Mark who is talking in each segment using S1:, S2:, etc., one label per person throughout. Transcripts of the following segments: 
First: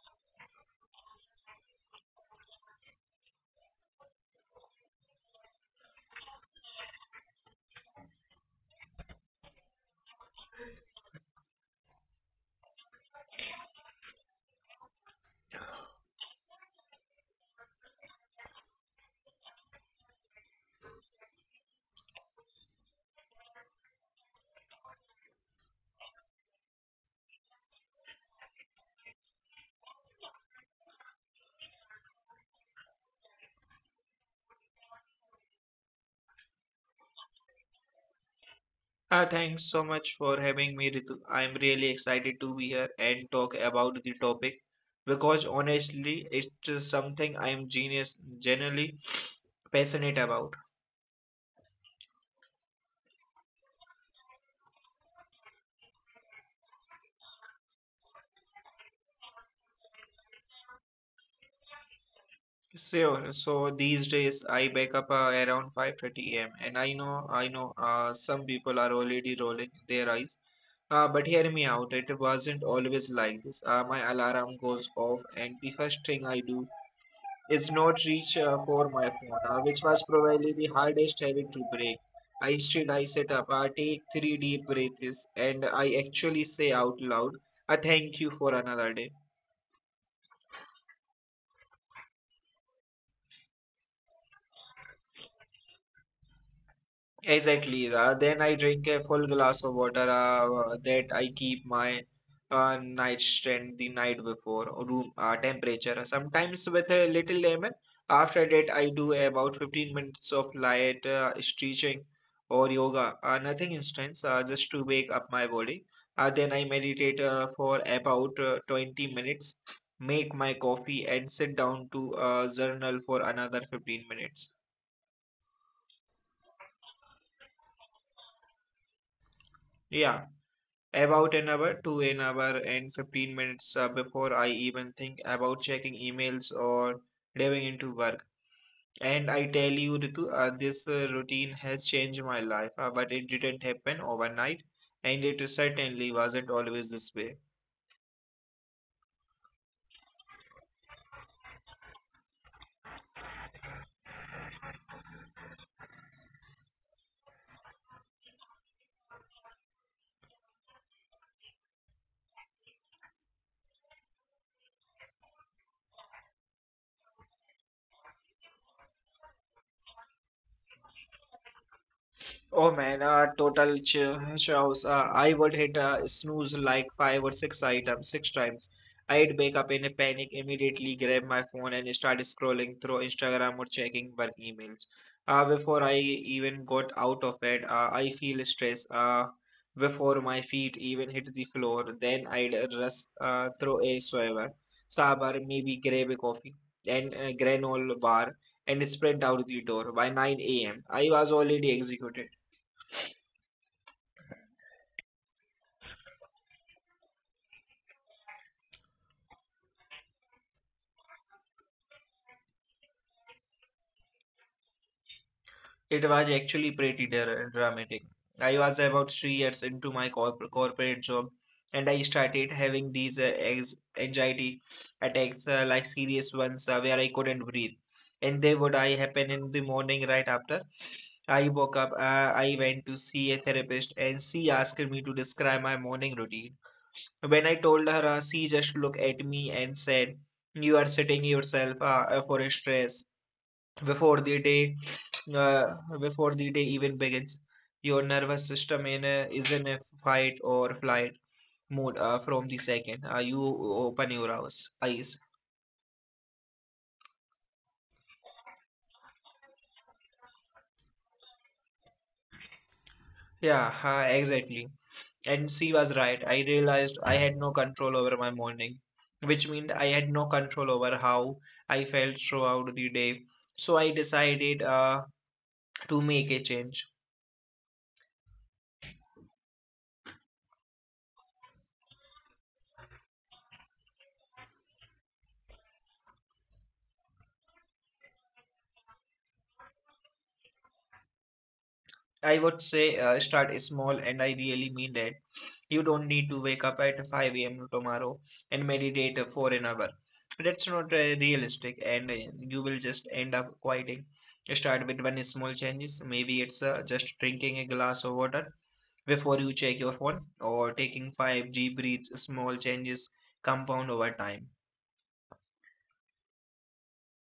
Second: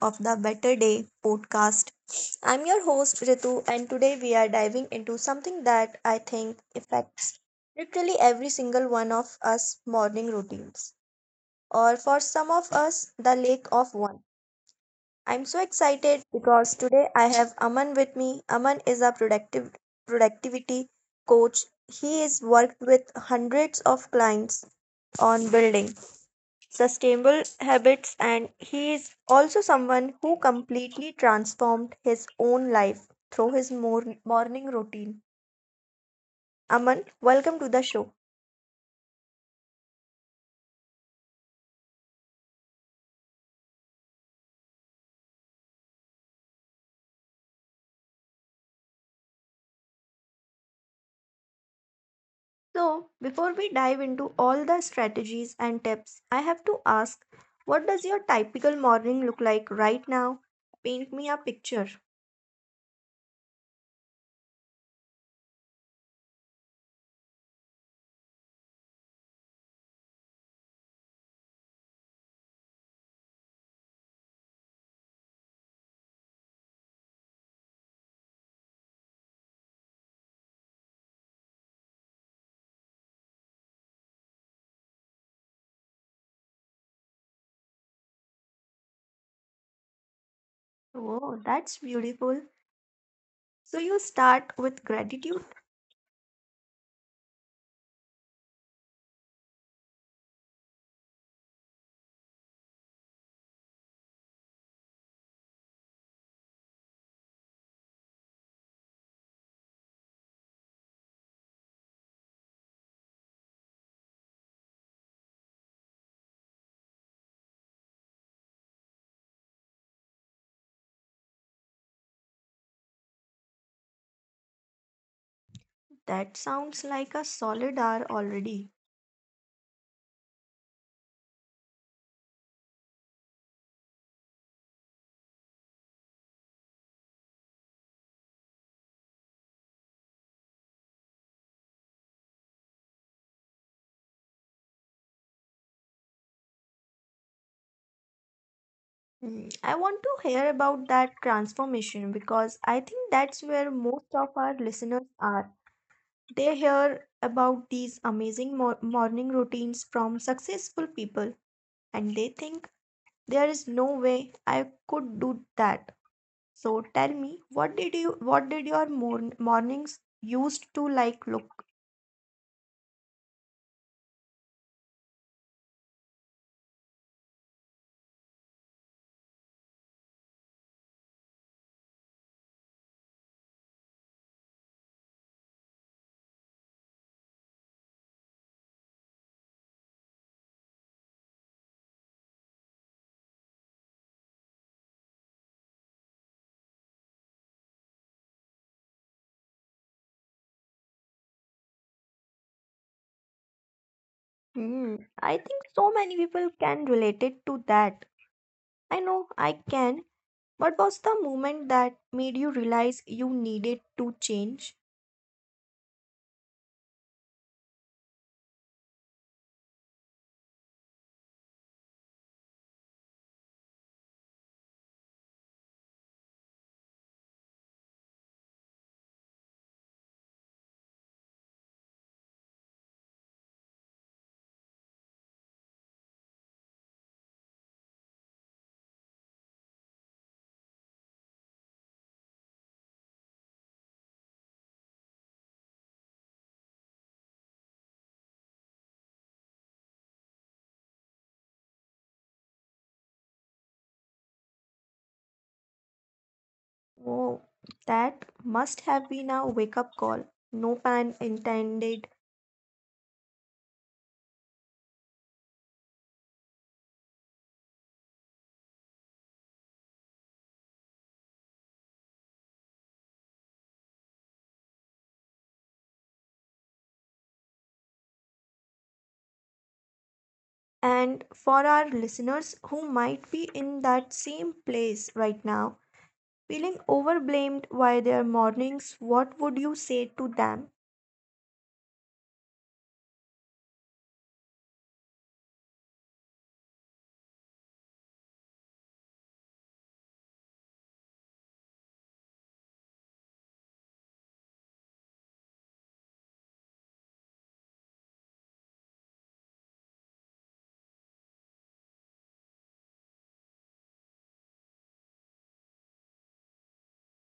S1: of the Better Day podcast. I'm your host Ritu, and today we are diving into something that I think affects literally every single one of us morning routines, or for some of us, the lack of one. I'm so excited because today I have Aman with me. Aman is a productive productivity coach. He has worked with hundreds of clients on building sustainable habits, and he is also someone who completely transformed his own life through his morning routine. Aman, welcome to the show.
S2: Thanks so much for having me, Ritu. I'm really excited to be here and talk about the topic because honestly, it's just something I'm genius generally passionate about.
S1: So, before we dive into all the strategies and tips, I have to ask, what does your typical morning look like right now? Paint me a picture.
S2: Sure. So these days I wake up around 5:30 a.m. And I know, some people are already rolling their eyes. But hear me out. It wasn't always like this. My alarm goes off, and the first thing I do its not reach for my phone, which was probably the hardest habit to break. I set up, take three deep breaths, and I actually say out loud, "I thank you for another day."
S1: Oh, that's beautiful. So, you start with gratitude.
S2: Exactly. Then I drink a full glass of water that I keep my nightstand the night before or room temperature. Sometimes with a little lemon. After that, I do about 15 minutes of light stretching or yoga. Nothing intense, just to wake up my body. Then I meditate for about 20 minutes, make my coffee, and sit down to journal for another 15 minutes.
S1: That sounds like a solid hour already.
S2: Yeah. About an hour to an hour and 15 minutes before I even think about checking emails or diving into work. And I tell you, Ritu, this routine has changed my life, but it didn't happen overnight, and it certainly wasn't always this way.
S1: Mm, I want to hear about that transformation because I think that's where most of our listeners are. They hear about these amazing morning routines from successful people and they think there is no way I could do that. So tell me, what did your mornings used to like look?
S2: Oh man, a total ch chaos. I would hit a snooze like five or six items, six times. I'd wake up in a panic, immediately grab my phone and start scrolling through Instagram or checking work emails. Before I even got out of bed, I feel stress. Before my feet even hit the floor, then I'd rush through a sabar, maybe grab a coffee and a granola bar and sprint out the door by 9 a.m. I was already executed.
S1: Hmm, I think so many people can relate it to that. I know I can. What was the moment that made you realize you needed to change?
S2: It was actually pretty dramatic. I was about 3 years into my corporate job, and I started having these anxiety attacks, like serious ones, where I couldn't breathe. And they would I happen in the morning right after I woke up. I went to see a therapist, and she asked me to describe my morning routine. When I told her, she just looked at me and said, "You are setting yourself for a stress." before the day uh, Before the day even begins your nervous system is in a fight or flight mode from the second you open your eyes.
S1: Oh, that must have been a wake up call. No pun intended.
S2: Yeah, exactly. And she was right. I realized I had no control over my morning, which meant I had no control over how I felt throughout the day. So I decided to make a change.
S1: And for our listeners who might be in that same place right now, feeling overblamed by their mornings, what would you say to them?
S2: I would say start small, and I really mean that. You don't need to wake up at 5 a.m. tomorrow and meditate for an hour. That's not realistic, and you will just end up quitting. Start with one small changes. Maybe it's just drinking a glass of water before you check your phone, or taking five deep breaths. Small changes compound over time.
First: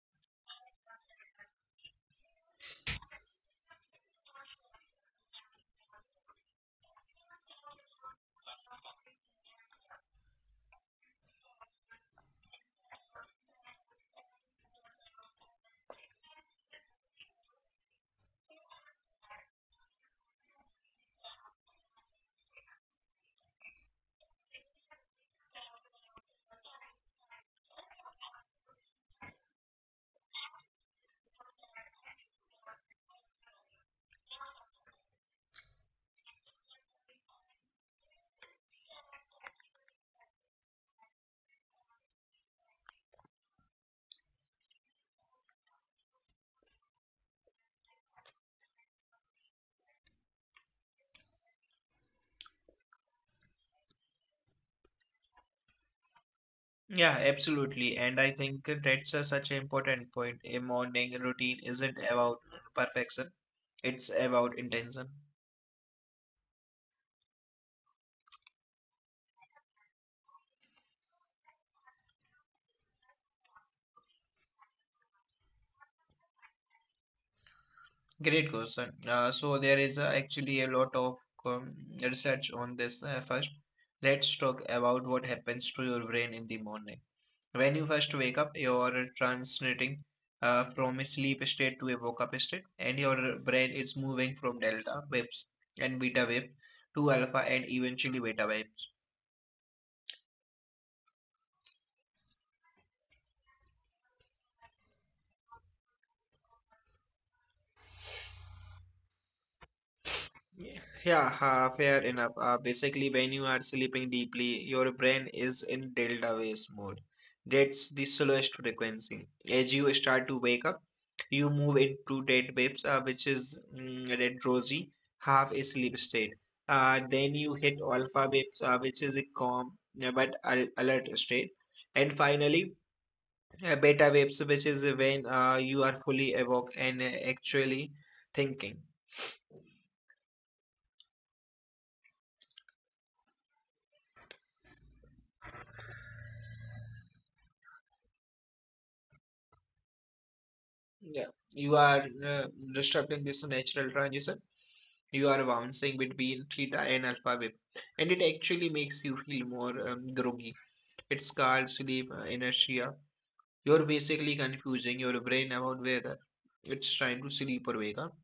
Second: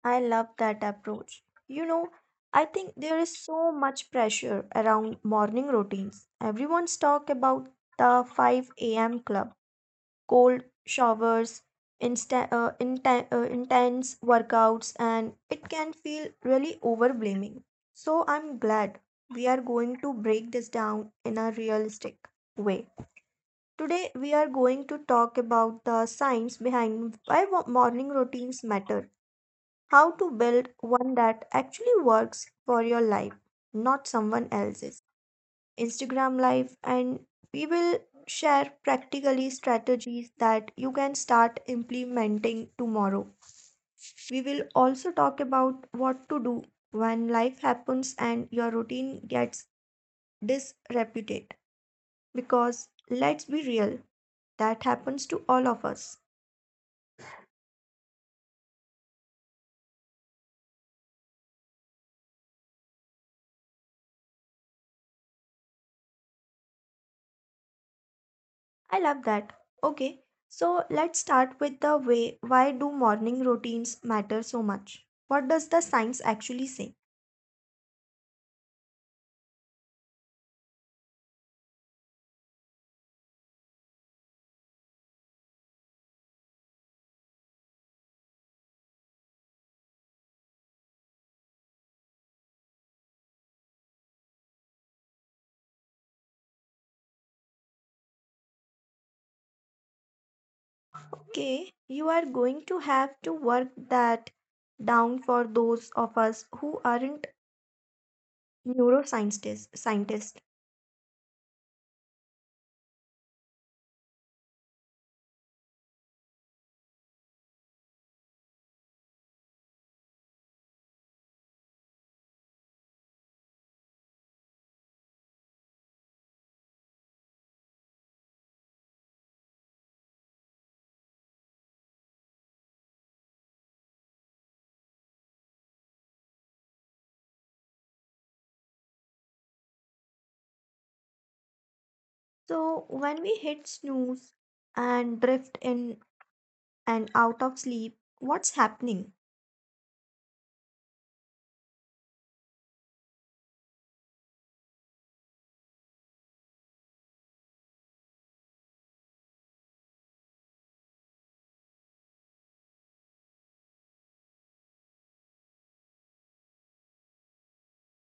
S1: I love that approach. You know, I think there is so much pressure around morning routines. Everyone's talk about the 5 a.m. club, cold showers, intense workouts, and it can feel really overwhelming. So, I'm glad we are going to break this down in a realistic way. Today, we are going to talk about the science behind why morning routines matter, how to build one that actually works for your life, not someone else's. Instagram Live, and we will share practically strategies that you can start implementing tomorrow. We will also talk about what to do when life happens and your routine gets disreputed. Because let's be real, that happens to all of us.
S2: Yeah, absolutely. And I think that's a such an important point. A morning routine isn't about perfection; it's about intention.
S1: I love that. Okay, so let's start with the way, why do morning routines matter so much? What does the science actually say?
S2: Great question. So there is actually a lot of um, research on this. First, let's talk about what happens to your brain in the morning. When you first wake up, you're transiting from a sleep state to a woke up state, and your brain is moving from delta waves and beta wave to alpha and eventually beta waves.
S1: Okay, you are going to have to work that down for those of us who aren't neuroscientists. Scientists.
S2: Yeah, ha, fair enough. Basically, when you are sleeping deeply, your brain is in delta waves mode. That's the slowest frequency. As you start to wake up, you move into dead waves, which is that rosy, half asleep state. Then you hit alpha waves, which is a calm but alert state. And finally, beta waves, which is when you are fully awake and actually thinking.
S1: So, when we hit snooze and drift in and out of sleep, what's happening?
S2: Yeah, you are disrupting this natural transition. You are bouncing between theta and alpha wave, and it actually makes you feel more groggy. It's called sleep inertia. You're basically confusing your brain about whether it's trying to sleep or wake up.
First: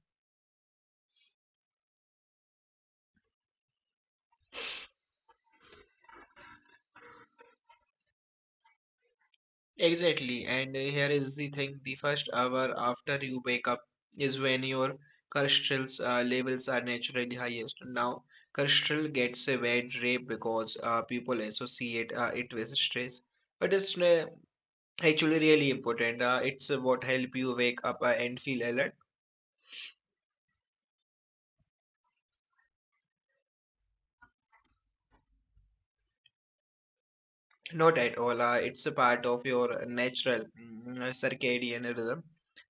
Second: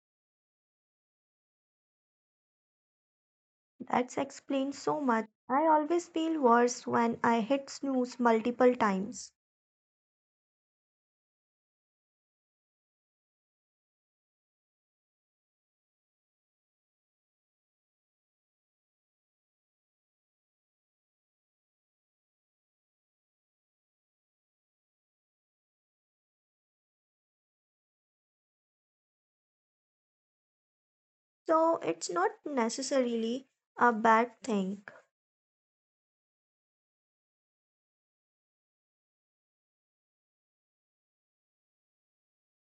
S1: That's explained so much. I always feel worse when I hit snooze multiple times.
S2: Exactly, and here is the thing: the first hour after you wake up is when your cholesterol levels are naturally highest. Now, cholesterol gets a bad rap because people associate it with stress, but it's actually really important. It's what help you wake up and feel alert.
S1: So, it's not necessarily a bad thing.
S2: Not at all. It's a part of your natural circadian rhythm.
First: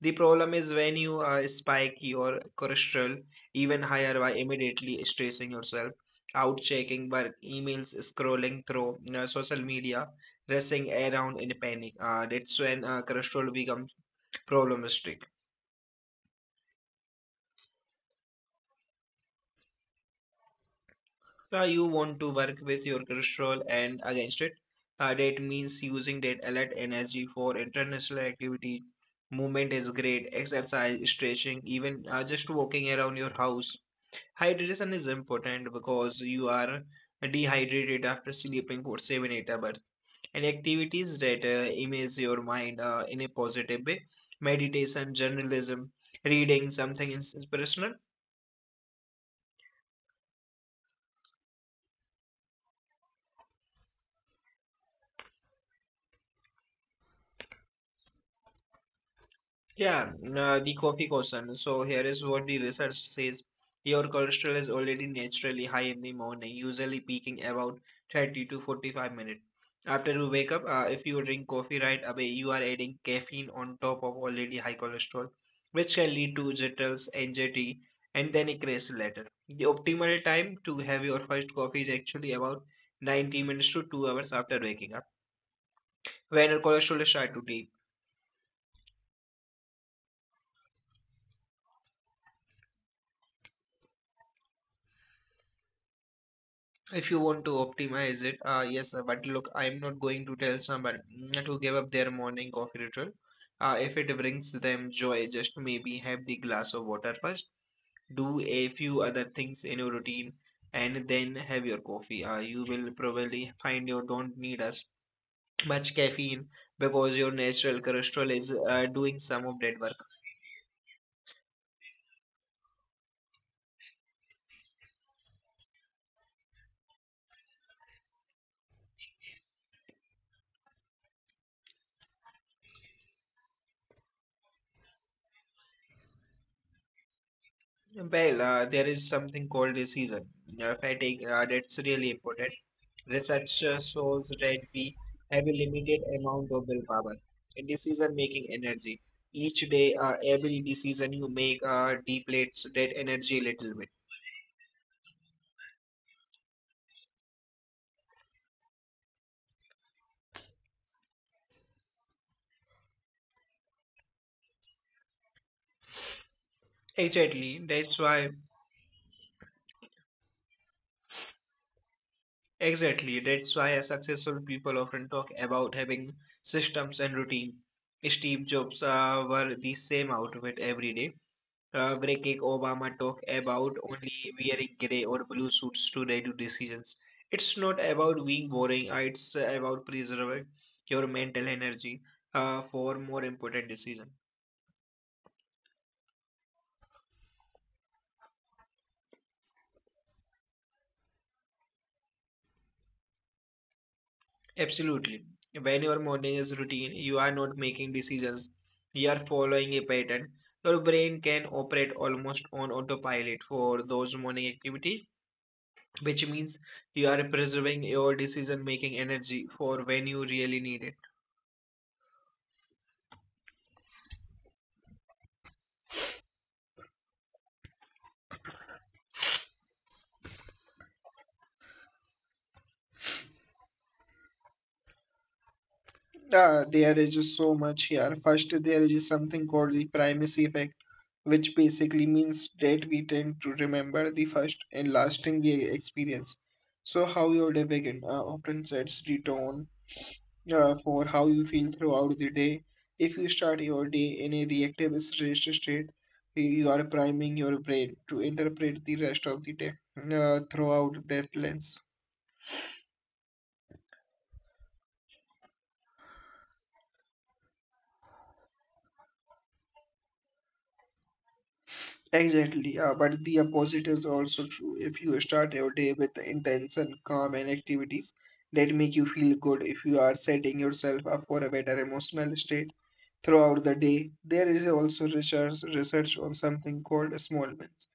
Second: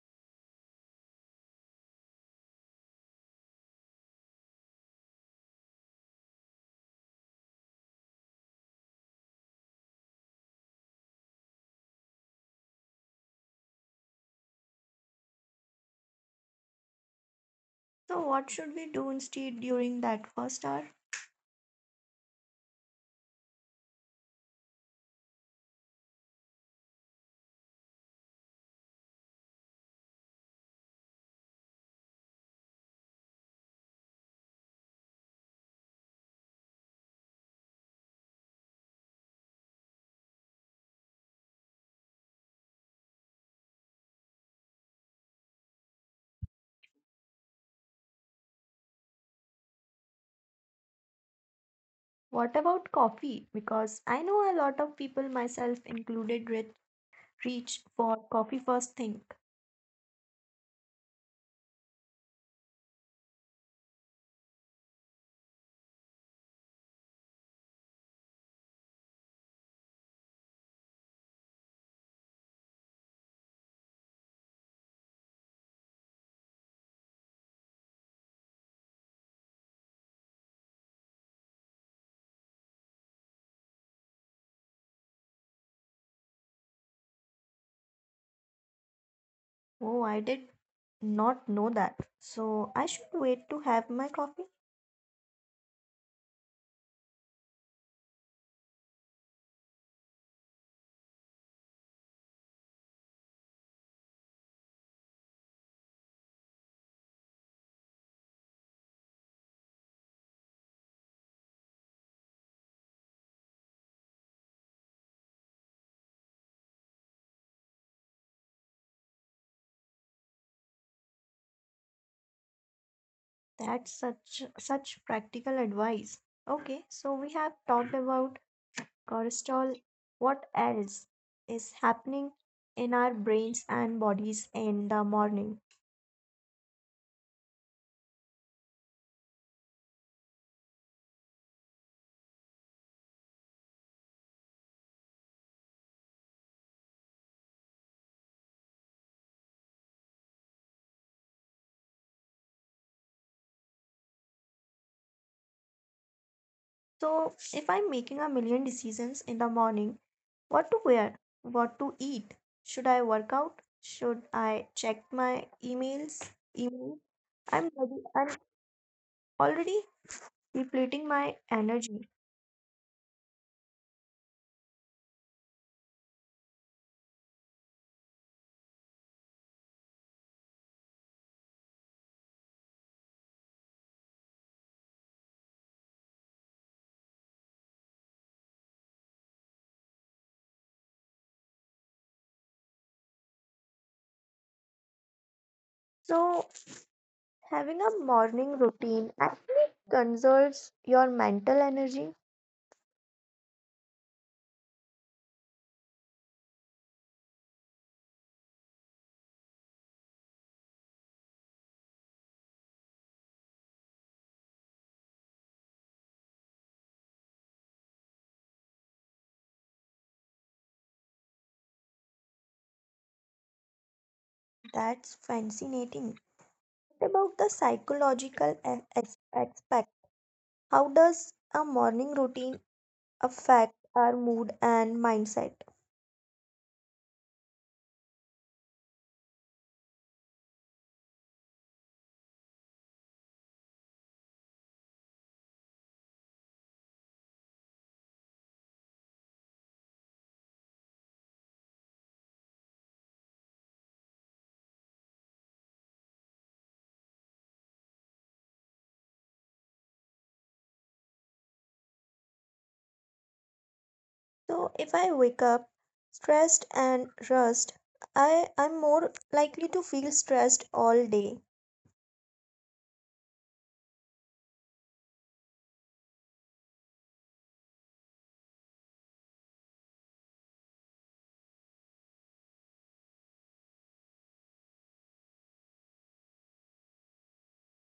S2: The problem is when you spike your cholesterol even higher by immediately stressing yourself, out checking work, emails, scrolling through social media, racing around in panic. That's when cholesterol becomes problematic.
S1: So, what should we do instead during that first hour?
S2: You want to work with your cholesterol and against it. That means using that alert energy for international activity. Movement is great, exercise, stretching, even just walking around your house. Hydration is important because you are dehydrated after sleeping for 7 8 hours. And activities that immerse your mind in a positive way: meditation, journalism, reading something inspirational.
S1: What about coffee? Because I know a lot of people, myself included, reach for coffee first thing.
S2: Yeah, the coffee question. So here is what the research says. Your cholesterol is already naturally high in the morning, usually peaking about 30 to 45 minutes. After you wake up, if you drink coffee right away, you are adding caffeine on top of already high cholesterol, which can lead to jitters, anxiety, and then a crash later. The optimal time to have your first coffee is actually about 90 minutes to 2 hours after waking up, when your cholesterol is starts to dip.
S1: Oh, I did not know that. So I should wait to have my coffee.
S2: If you want to optimize it yes, but look, I'm not going to tell somebody to give up their morning coffee ritual if it brings them joy. Just maybe have the glass of water first, do a few other things in your routine, and then have your coffee. You will probably find you don't need as much caffeine because your natural cholesterol is doing some of that work.
S1: That's such practical advice. Okay, so we have talked about cholesterol. What else is happening in our brains and bodies in the morning?
S2: Well, there is something called a season fatigue that's really important. Research shows that we have a limited amount of willpower in decision-making energy. Each day, every decision you make depletes that energy a little bit.
S1: So if I'm making a million decisions in the morning, what to wear? What to eat? Should I work out? Should I check my emails? Email? I'm
S2: Exactly. That's
S1: ready.
S2: why.
S1: I'm already depleting my energy.
S2: Exactly. That's why successful people often talk about having systems and routine. Steve Jobs were the same outfit every day. Breaking Obama talk about only wearing gray or blue suits to radio decisions. It's not about being boring, it's about preserving your mental energy for more important decisions.
S1: So, having a morning routine actually conserves your mental energy.
S2: Absolutely. When your morning is routine, you are not making decisions, you are following a pattern. Your brain can operate almost on autopilot for those morning activities, which means you are preserving your decision making energy for when you really need it.
S1: That's fascinating. What about the psychological aspect? How does a morning routine affect our mood and mindset?
S2: There is just so much here. First, there is something called the primacy effect, which basically means that we tend to remember the first and lasting thing experience. So, how your day begin often sets the tone for how you feel throughout the day. If you start your day in a reactive stress state, you are priming your brain to interpret the rest of the day throughout that lens.
S1: So if I wake up stressed and rushed, I'm more likely to feel stressed all day.
S2: Exactly, yeah, but the opposite is also true. If you start your day with intention, calm, and activities that make you feel good, if you are setting yourself up for a better emotional state throughout the day, there is also research on something called small wins.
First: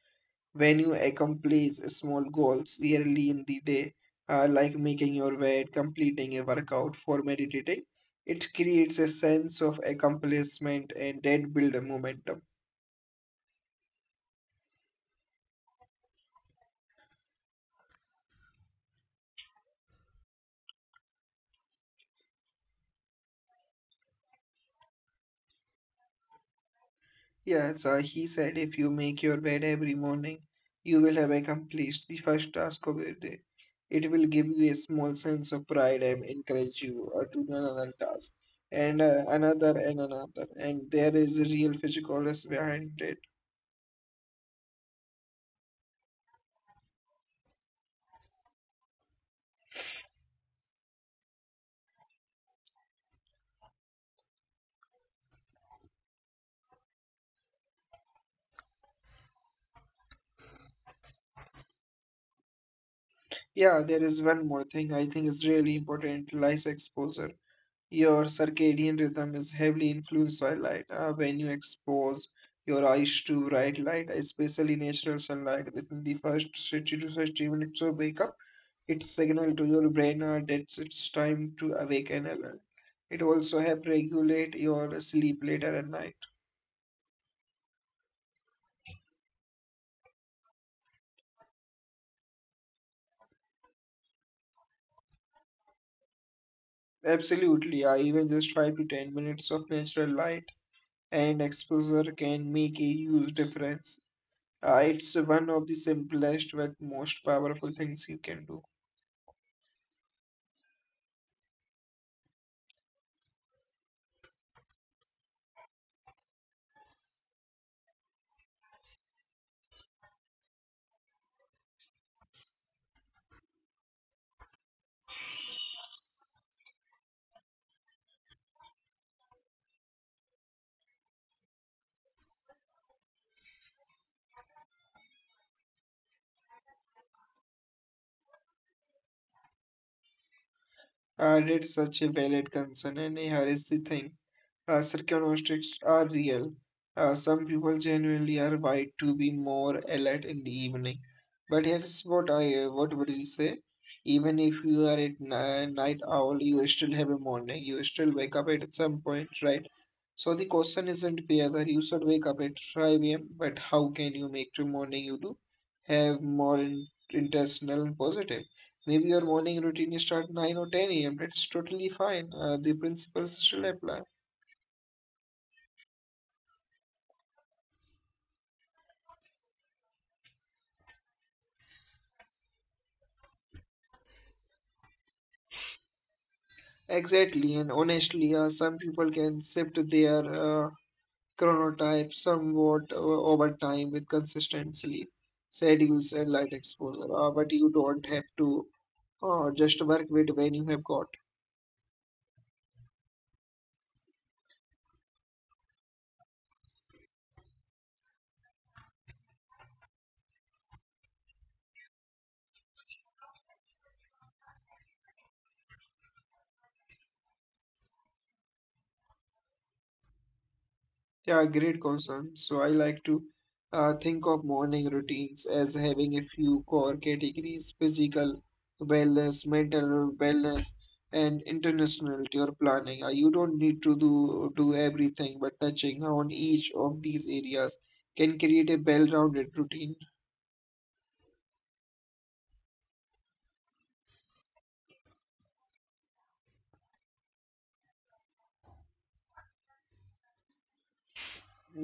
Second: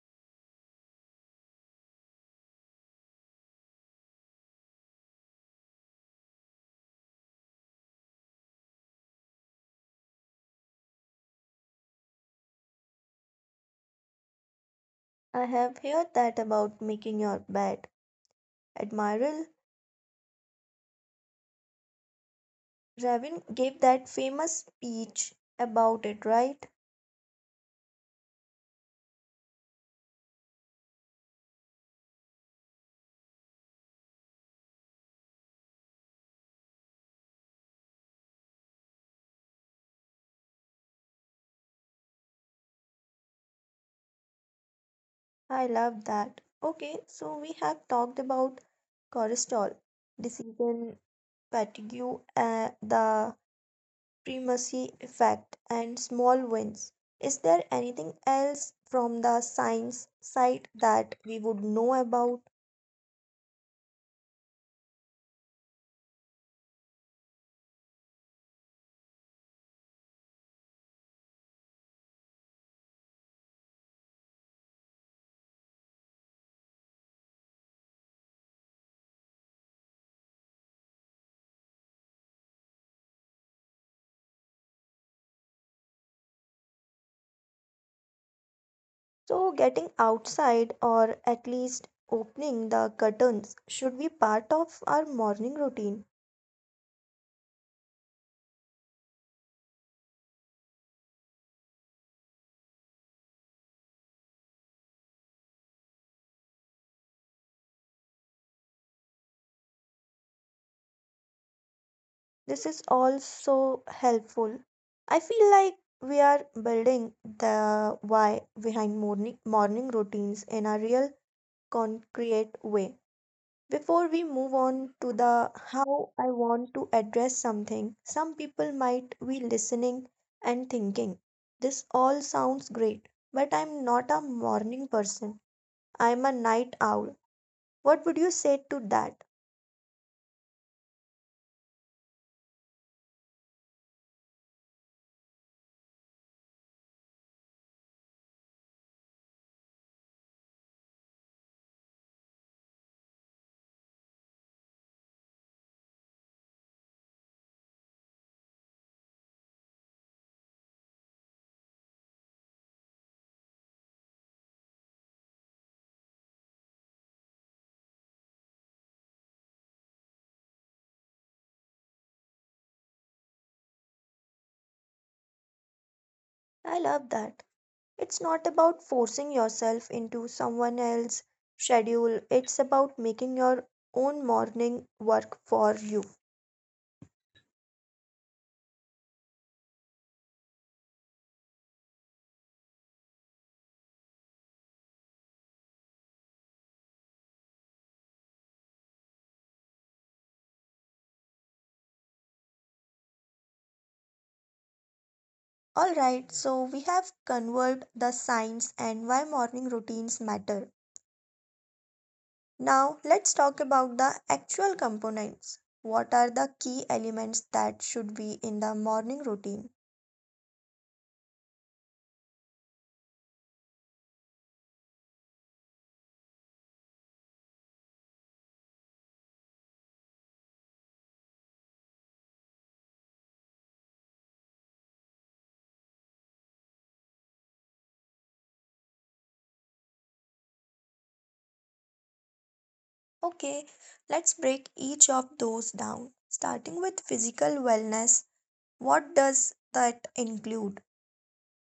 S2: When you accomplish small goals yearly in the day, like making your bed, completing a workout, for meditating, it creates a sense of accomplishment and that build a momentum.
S1: I have heard that about making your bed. Admiral Ravin gave that famous speech about it, right?
S2: Yeah, so he said if you make your bed every morning, you will have accomplished the first task of the day. It will give you a small sense of pride and encourage you to do another task and another and another. And there is a real physical physicolness behind it.
S1: I love that. Okay, so we have talked about cortisol, decision fatigue, the primacy effect and small wins. Is there anything else from the science side that we would know about?
S2: Yeah, there is one more thing I think is really important, lies exposure. Your circadian rhythm is heavily influenced by light. When you expose your eyes to bright light, especially natural sunlight, within the first 30 to 60 minutes of wake up, it signals to your brain that it's time to awake and alert. It also helps regulate your sleep later at night.
S1: So, getting outside or at least opening the curtains should be part of our morning routine.
S2: Absolutely, I even just 5 to 10 minutes of natural light and exposure can make a huge difference. It's one of the simplest but most powerful things you can do.
S1: This is also helpful. I feel like we are building the why behind morning routines in a real concrete way. Before we move on to the how, I want to address something. Some people might be listening and thinking, this all sounds great, but I'm not a morning person. I'm a night owl. What would you say to that?
S2: That's such a valid concern and a the thing. Circumstances are real. Some people genuinely are wired to be more alert in the evening. But here's what I what would you say? Even if you are at night owl, you still have a morning. You still wake up at some point, right? So the question isn't whether you should wake up at 5 a.m., but how can you make your morning you do have more intentional and positive? Maybe your morning routine start 9 or 10 a.m. That's totally fine. The principles still apply.
S1: I love that. It's not about forcing yourself into someone else's schedule, it's about making your own morning work for you.
S2: Exactly, and honestly, some people can shift their uh, chronotype somewhat over time with consistency, schedules, and light exposure. But you don't have to just work with when you have got.
S1: All right, so we have covered the science and why morning routines matter. Now, let's talk about the actual components. What are the key elements that should be in the morning routine?
S2: Yeah, great concern. So I like to think of morning routines as having a few core categories: physical wellness, mental wellness, and international or planning. You don't need to do everything, but touching on each of these areas can create a well-rounded routine.
S1: Okay, let's break each of those down. Starting with physical wellness, what does that include?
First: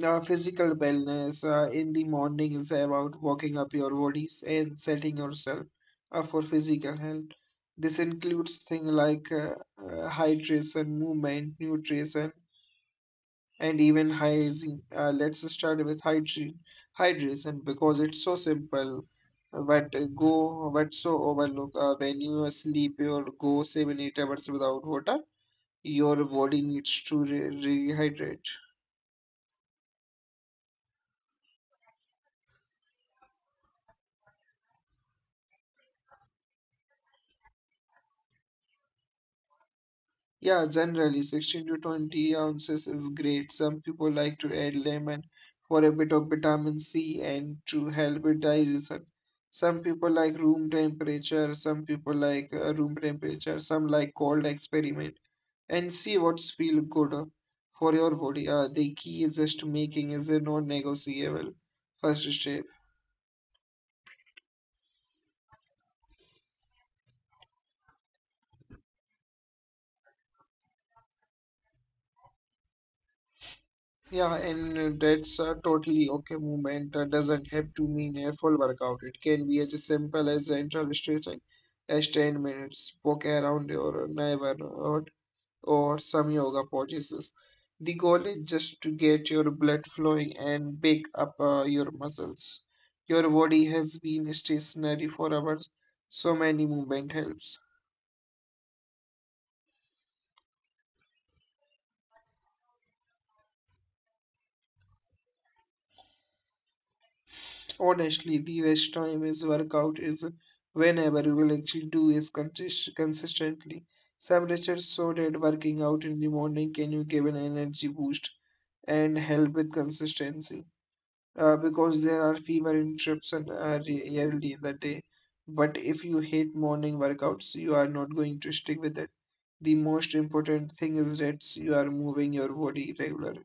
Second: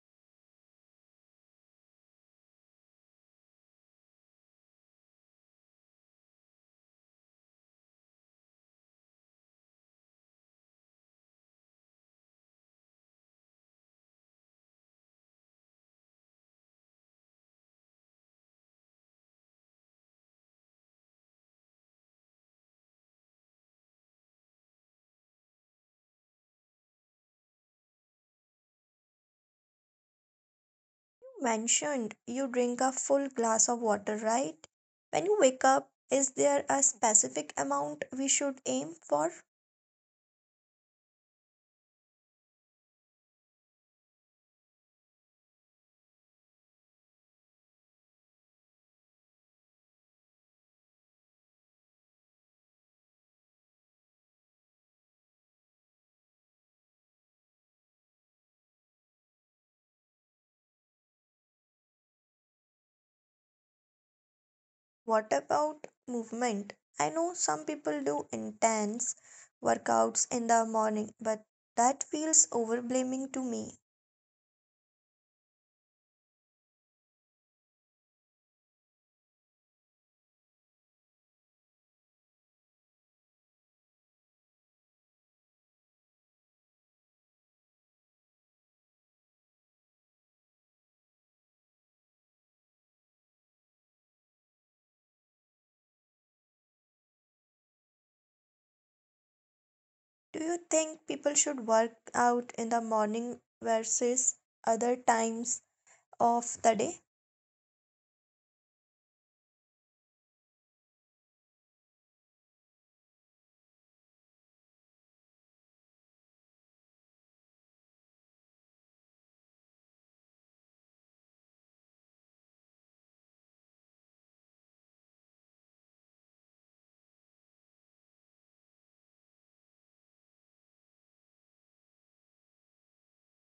S2: Physical wellness in the morning is about walking up your bodies and setting yourself up for physical health. This includes things like hydration, movement, nutrition, and even hygiene. Let's start with hygiene, hydration because it's so simple, but go but so overlook. When you sleep or go 7 8 hours without water, your body needs to rehydrate.
S1: You mentioned you drink a full glass of water, right? When you wake up, is there a specific amount we should aim for?
S2: Yeah, generally 16 to 20 ounces is great. Some people like to add lemon for a bit of vitamin C and to help with digestion. Some people like room temperature, some people like room temperature, some like cold experiment and see what's feel good for your body. The key is just making is a non-negotiable first step.
S1: What about movement? I know some people do intense workouts in the morning, but that feels overwhelming to me.
S2: Yeah, and that's a totally okay movement. Doesn't have to mean a full workout. It can be as simple as interval stretching, as 10 minutes, walk around your neighborhood, or some yoga poses. The goal is just to get your blood flowing and bake up your muscles. Your body has been stationary for hours, so many movement helps.
S1: Do you think people should work out in the morning versus other times of the day?
S2: Honestly, the best time is workout is whenever you will actually do is consistently. Some research show that working out in the morning can you give an energy boost and help with consistency because there are fewer interruptions early in the day. But if you hate morning workouts, you are not going to stick with it. The most important thing is that you are moving your body regularly.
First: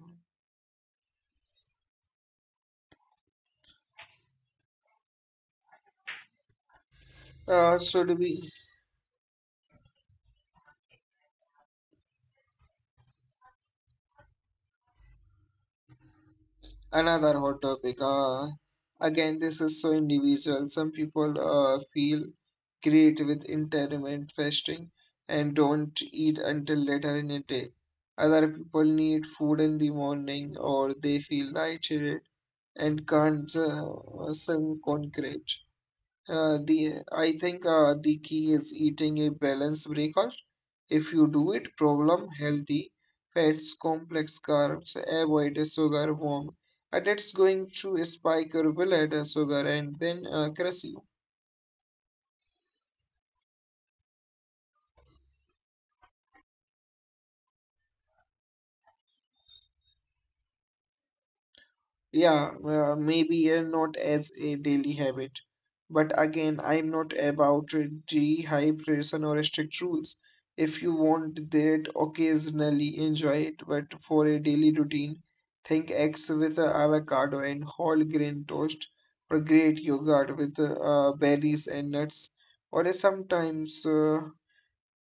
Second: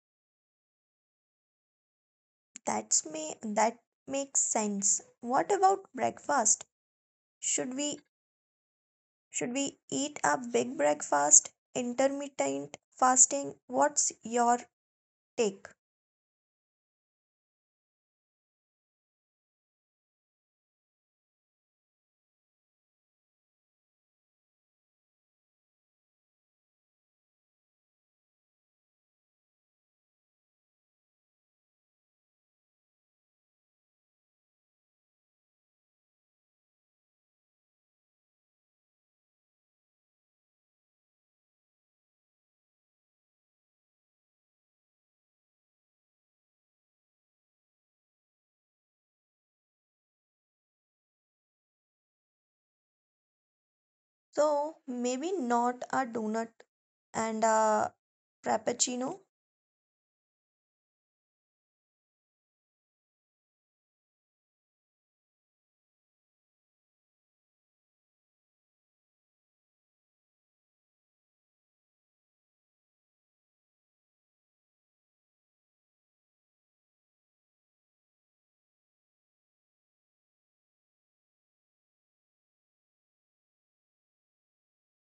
S1: That's me, that makes sense. What about breakfast? Should we
S2: So do we.
S1: should we eat a big breakfast, intermittent fasting? What's your take?
S2: Another hot topic. Again, this is so individual. Some people feel great with intermittent fasting and don't eat until later in the day. Other people need food in the morning or they feel lightheaded and can't some concrete. The I think the key is eating a balanced breakfast. If you do it, problem healthy fats, complex carbs, avoid sugar, warm. That's going to spike your blood sugar and then crush you.
S1: So maybe not a donut and a frappuccino.
S2: Yeah, maybe not as a daily habit. But again, I'm not about dehydration or strict rules. If you want that, occasionally enjoy it. But for a daily routine, think eggs with avocado and whole grain toast, or great yogurt with berries and nuts, or sometimes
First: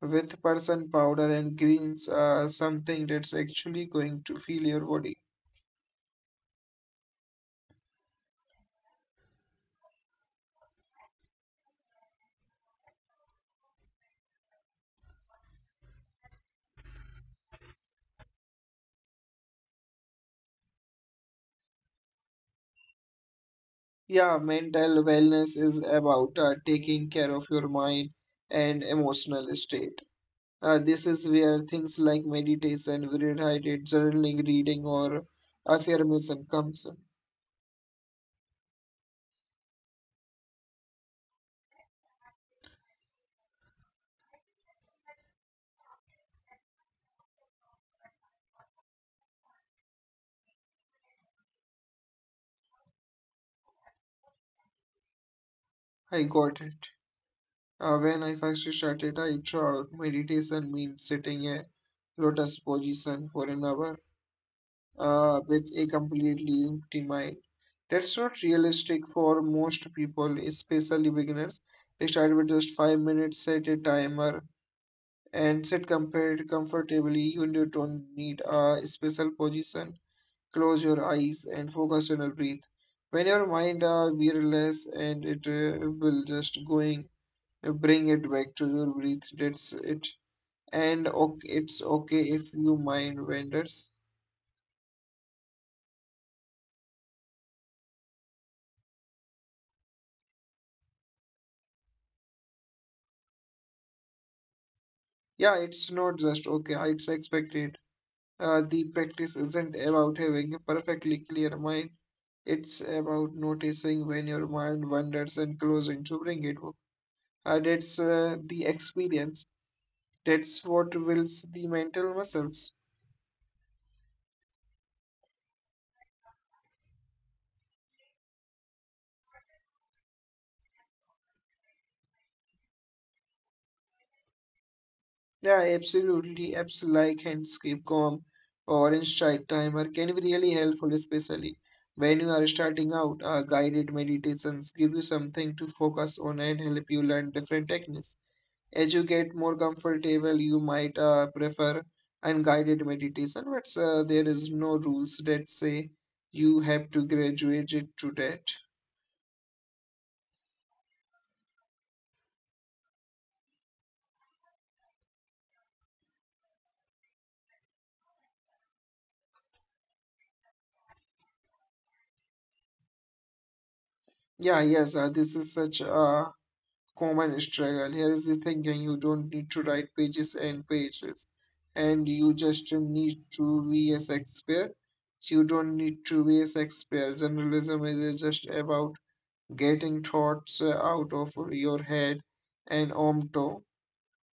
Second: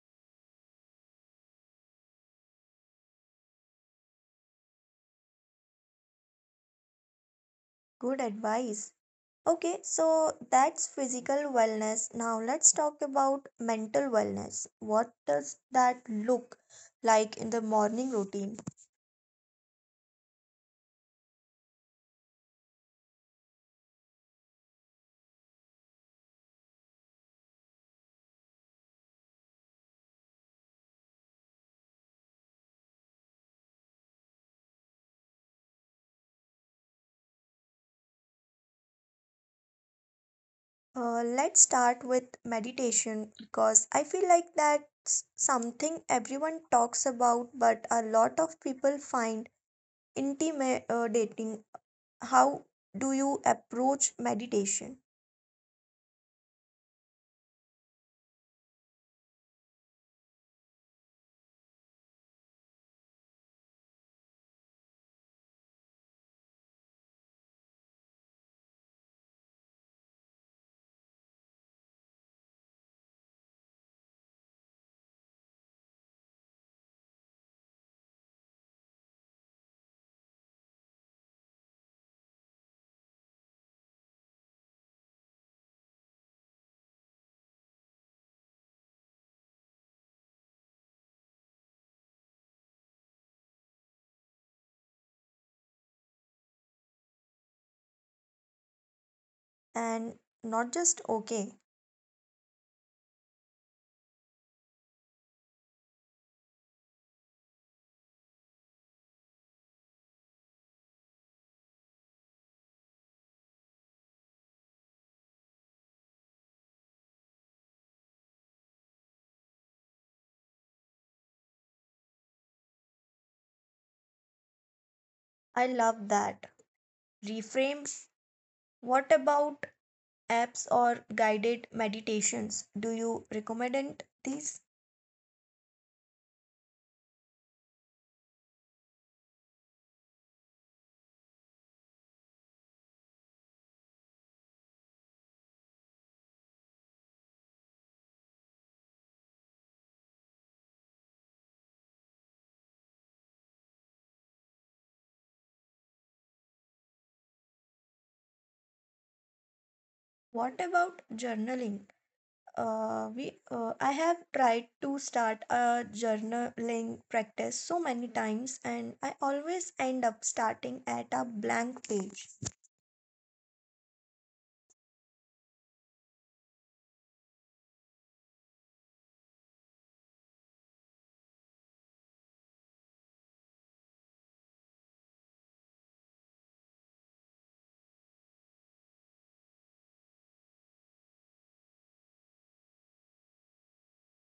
S2: with person powder and greens, something that's actually going to feel your body.
S1: Good advice. Okay, so that's physical wellness. Now let's talk about mental wellness. What does that look like in the morning routine?
S2: Yeah, mental wellness is about taking care of your mind and emotional state. This is where things like meditation, gratitude, journaling, reading, or affirmation comes in.
S1: Let's start with meditation because I feel like that's something everyone talks about, but a lot of people find intimidating. How do you approach meditation?
S2: I got it. When I first started, I thought meditation means sitting a lotus position for an hour with a completely empty mind. That's not realistic for most people, especially beginners. Start with just 5 minutes, set a timer and sit compared comfortably. You don't need a special position. Close your eyes and focus on your breath. When your mind wearless and it will just going bring it back to your breath. That's it. And okay, it's okay if your mind wanders.
S1: And not just okay.
S2: Yeah, it's not just okay. It's expected. The practice isn't about having a perfectly clear mind. It's about noticing when your mind wanders and closing to bring it that's the experience. That's what builds the mental muscles.
S1: I love that. Reframed. What about apps or guided meditations? Do you recommend it- these?
S2: Yeah, absolutely. Apps like Handscape Calm or Insight Timer can be really helpful, especially when you are starting out. Guided meditations give you something to focus on and help you learn different techniques. As you get more comfortable, you might prefer unguided meditation, but there is no rules that say you have to graduate it to that.
S1: What about journaling? We I have tried to start a journaling practice so many times, and I always end up starting at a blank page.
S2: Yeah, yes, this is such a common struggle. Here is the thinking you don't need to write pages and pages, and you just need to be a Shakespeare. You don't need to be a Shakespeare. Journalism is just about getting thoughts out of your head and onto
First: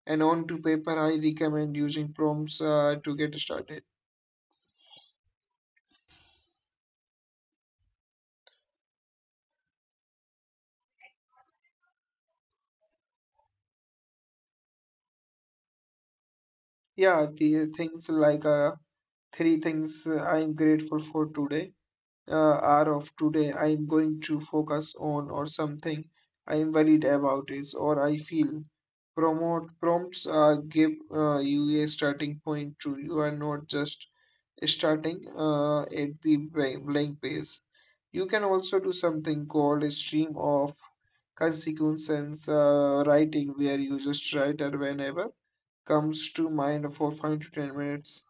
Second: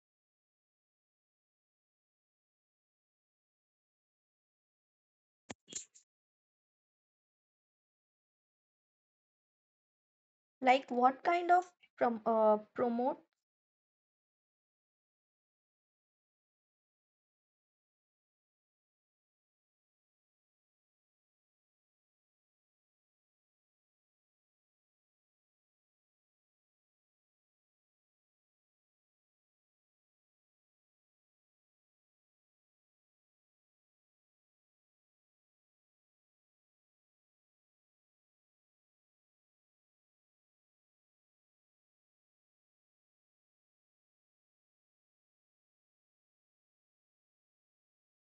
S2: and onto paper. I recommend using prompts to get started.
S1: Like what kind of promote?
S2: Yeah, the things like three things I'm grateful for today hour of today I am going to focus on or something I am worried about is or I feel. Promote Prompts give you a starting point to you are not just starting at the blank page. You can also do something called a stream of consequences writing where you just write it whenever comes to mind for 5 to 10 minutes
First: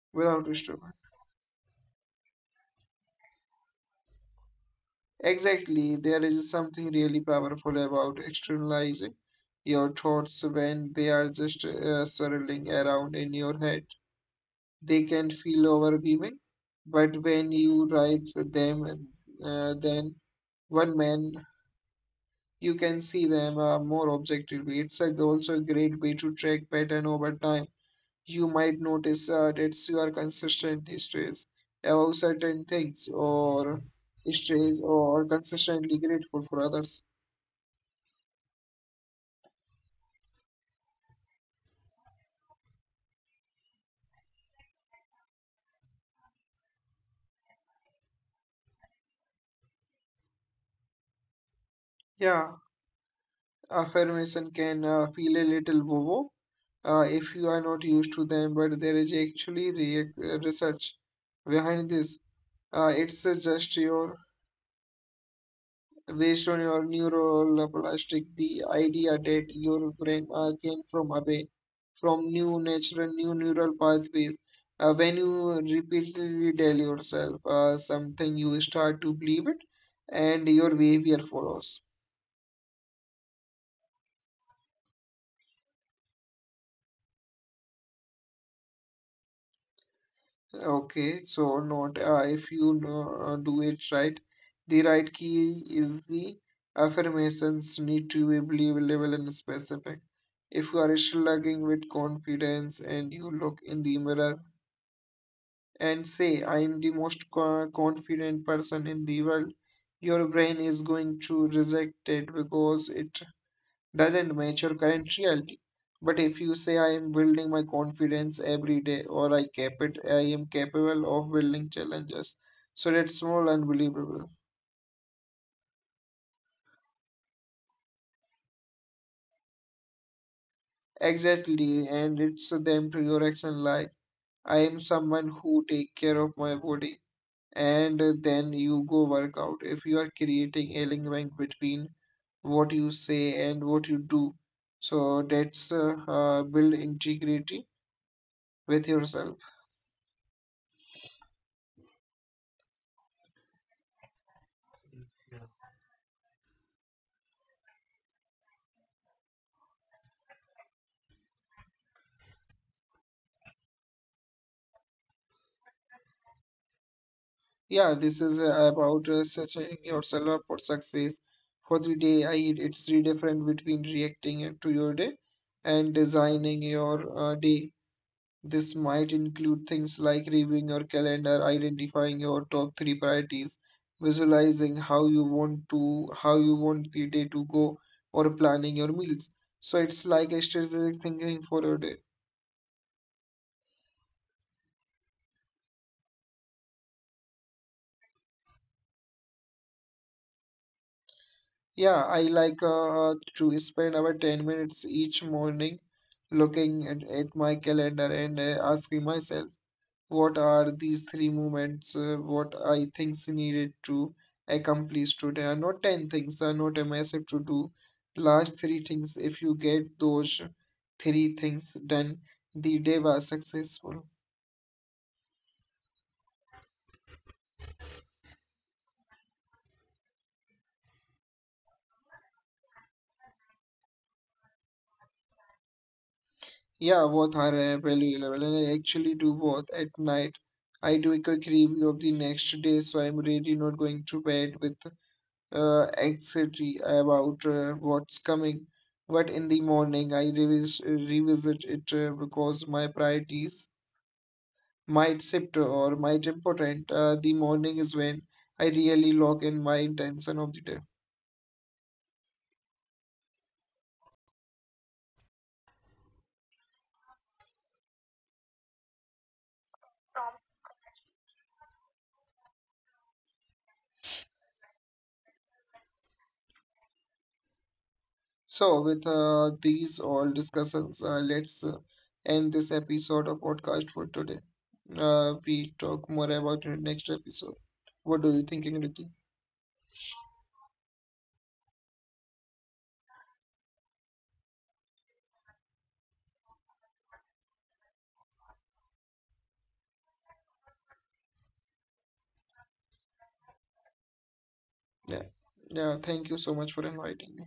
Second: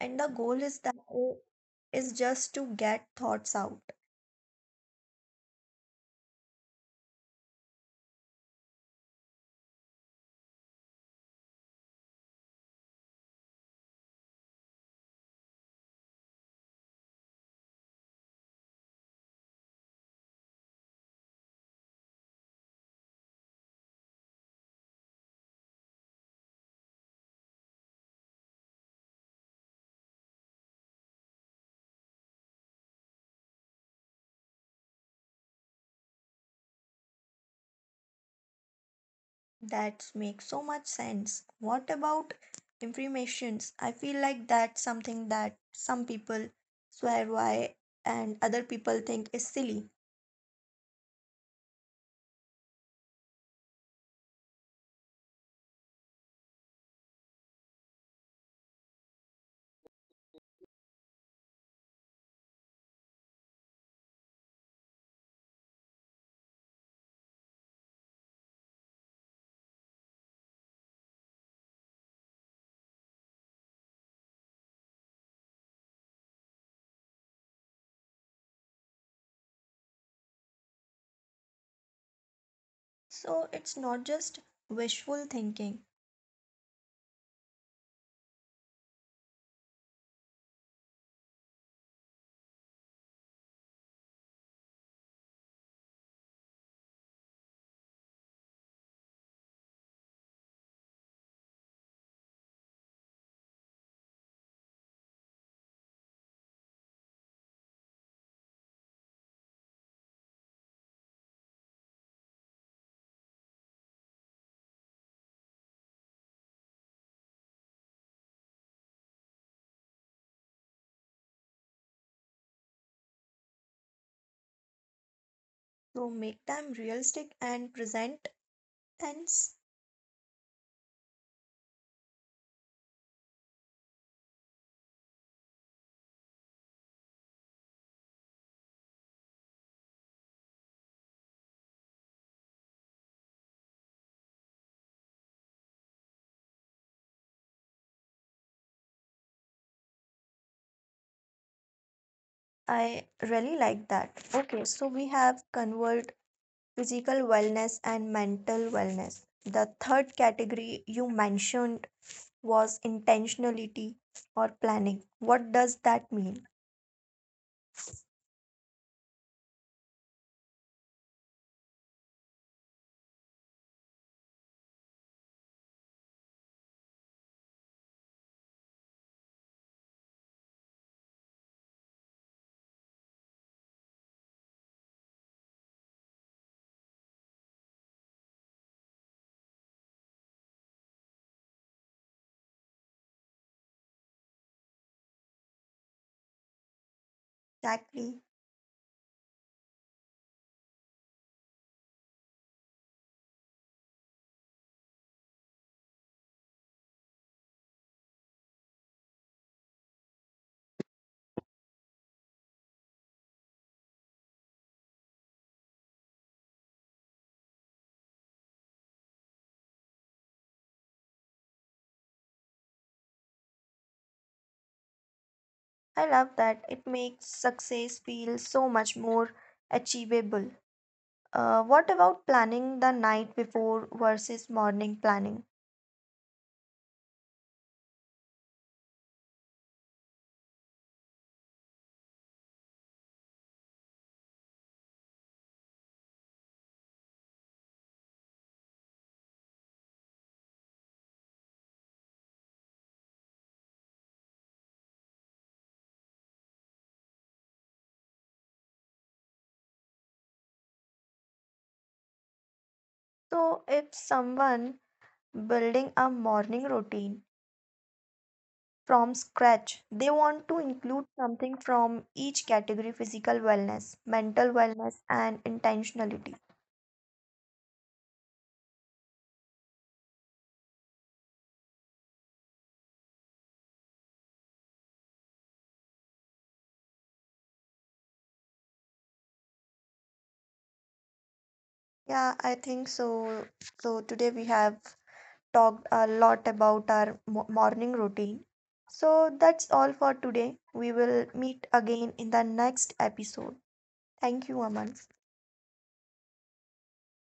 S1: And the
S2: without
S1: goal is
S2: disturbance.
S1: that is just to get thoughts out.
S2: Exactly, there is something really powerful about externalizing your thoughts when they are just swirling around in your head. They can feel overwhelming, but when you write them, then one man you can see them more objectively. It's a, also a great way to track pattern over time. You might notice that you are consistently stressed about certain things or stressed or consistently grateful for others.
S1: That makes so much sense. What about affirmations? I feel like that's something that some people swear by and other people think is silly.
S2: Yeah, affirmation can feel a little woo-woo if you are not used to them, but there is actually research behind this. It's just your Based on your neuroplastic, the idea that your brain came from away from new natural new neural pathways. When you repeatedly tell yourself something, you start to believe it, and your behavior follows.
S1: So it's not just wishful thinking.
S2: Okay, so not if you do it right. The right key is the affirmations need to be believable and specific. If you are slugging with confidence and you look in the mirror and say, I am the most confident person in the world, your brain is going to reject it because it doesn't match your current reality. But if you say I am building my confidence every day or I am capable of building challenges. So that's more unbelievable.
S1: So make them realistic and present tense.
S2: Exactly, and it's them to your action like I am someone who take care of my body and then you go work out. If you are creating alignment between what you say and what you do, so that's build integrity with yourself.
S1: I really like that. Okay, so we have convert physical wellness and mental wellness. The third category you mentioned was intentionality or planning. What does that mean?
S2: Yeah, this is about setting yourself up for success for the day. I it's really different between reacting to your day and designing your day. This might include things like reviewing your calendar, identifying your top 3 priorities, visualizing how you want the day to go, or planning your meals. So it's like a strategic thinking for your day.
S1: Exactly.
S2: Yeah, I like to spend about 10 minutes each morning looking at my calendar and asking myself, what are these 3 movements, what I think's needed to accomplish today? Are not 10 things, are not a massive to do. Last 3 things, if you get those 3 things done, the day was successful.
S1: I love that. It makes success feel so much more achievable. What about planning the night before versus morning planning?
S2: Yeah, both are value level, and I actually do both at night. I do a quick review of the next day, so I'm really not going to bed with anxiety about what's coming. But in the morning, I revisit it because my priorities might shift or might important. The morning is when I really lock in my intention of the day.
S1: So, if someone building a morning routine from scratch, they want to include something from each category physical wellness, mental wellness, and intentionality.
S2: So, with these all discussions, let's end this episode of podcast for today. We talk more about it in next episode. What do you think, Enrique?
S1: Yeah, I think so. So, today we have talked a lot about our morning routine. So that's all for today. We will meet again in the next episode. Thank you, Aman.
S2: Yeah. Yeah, thank you so much for inviting me.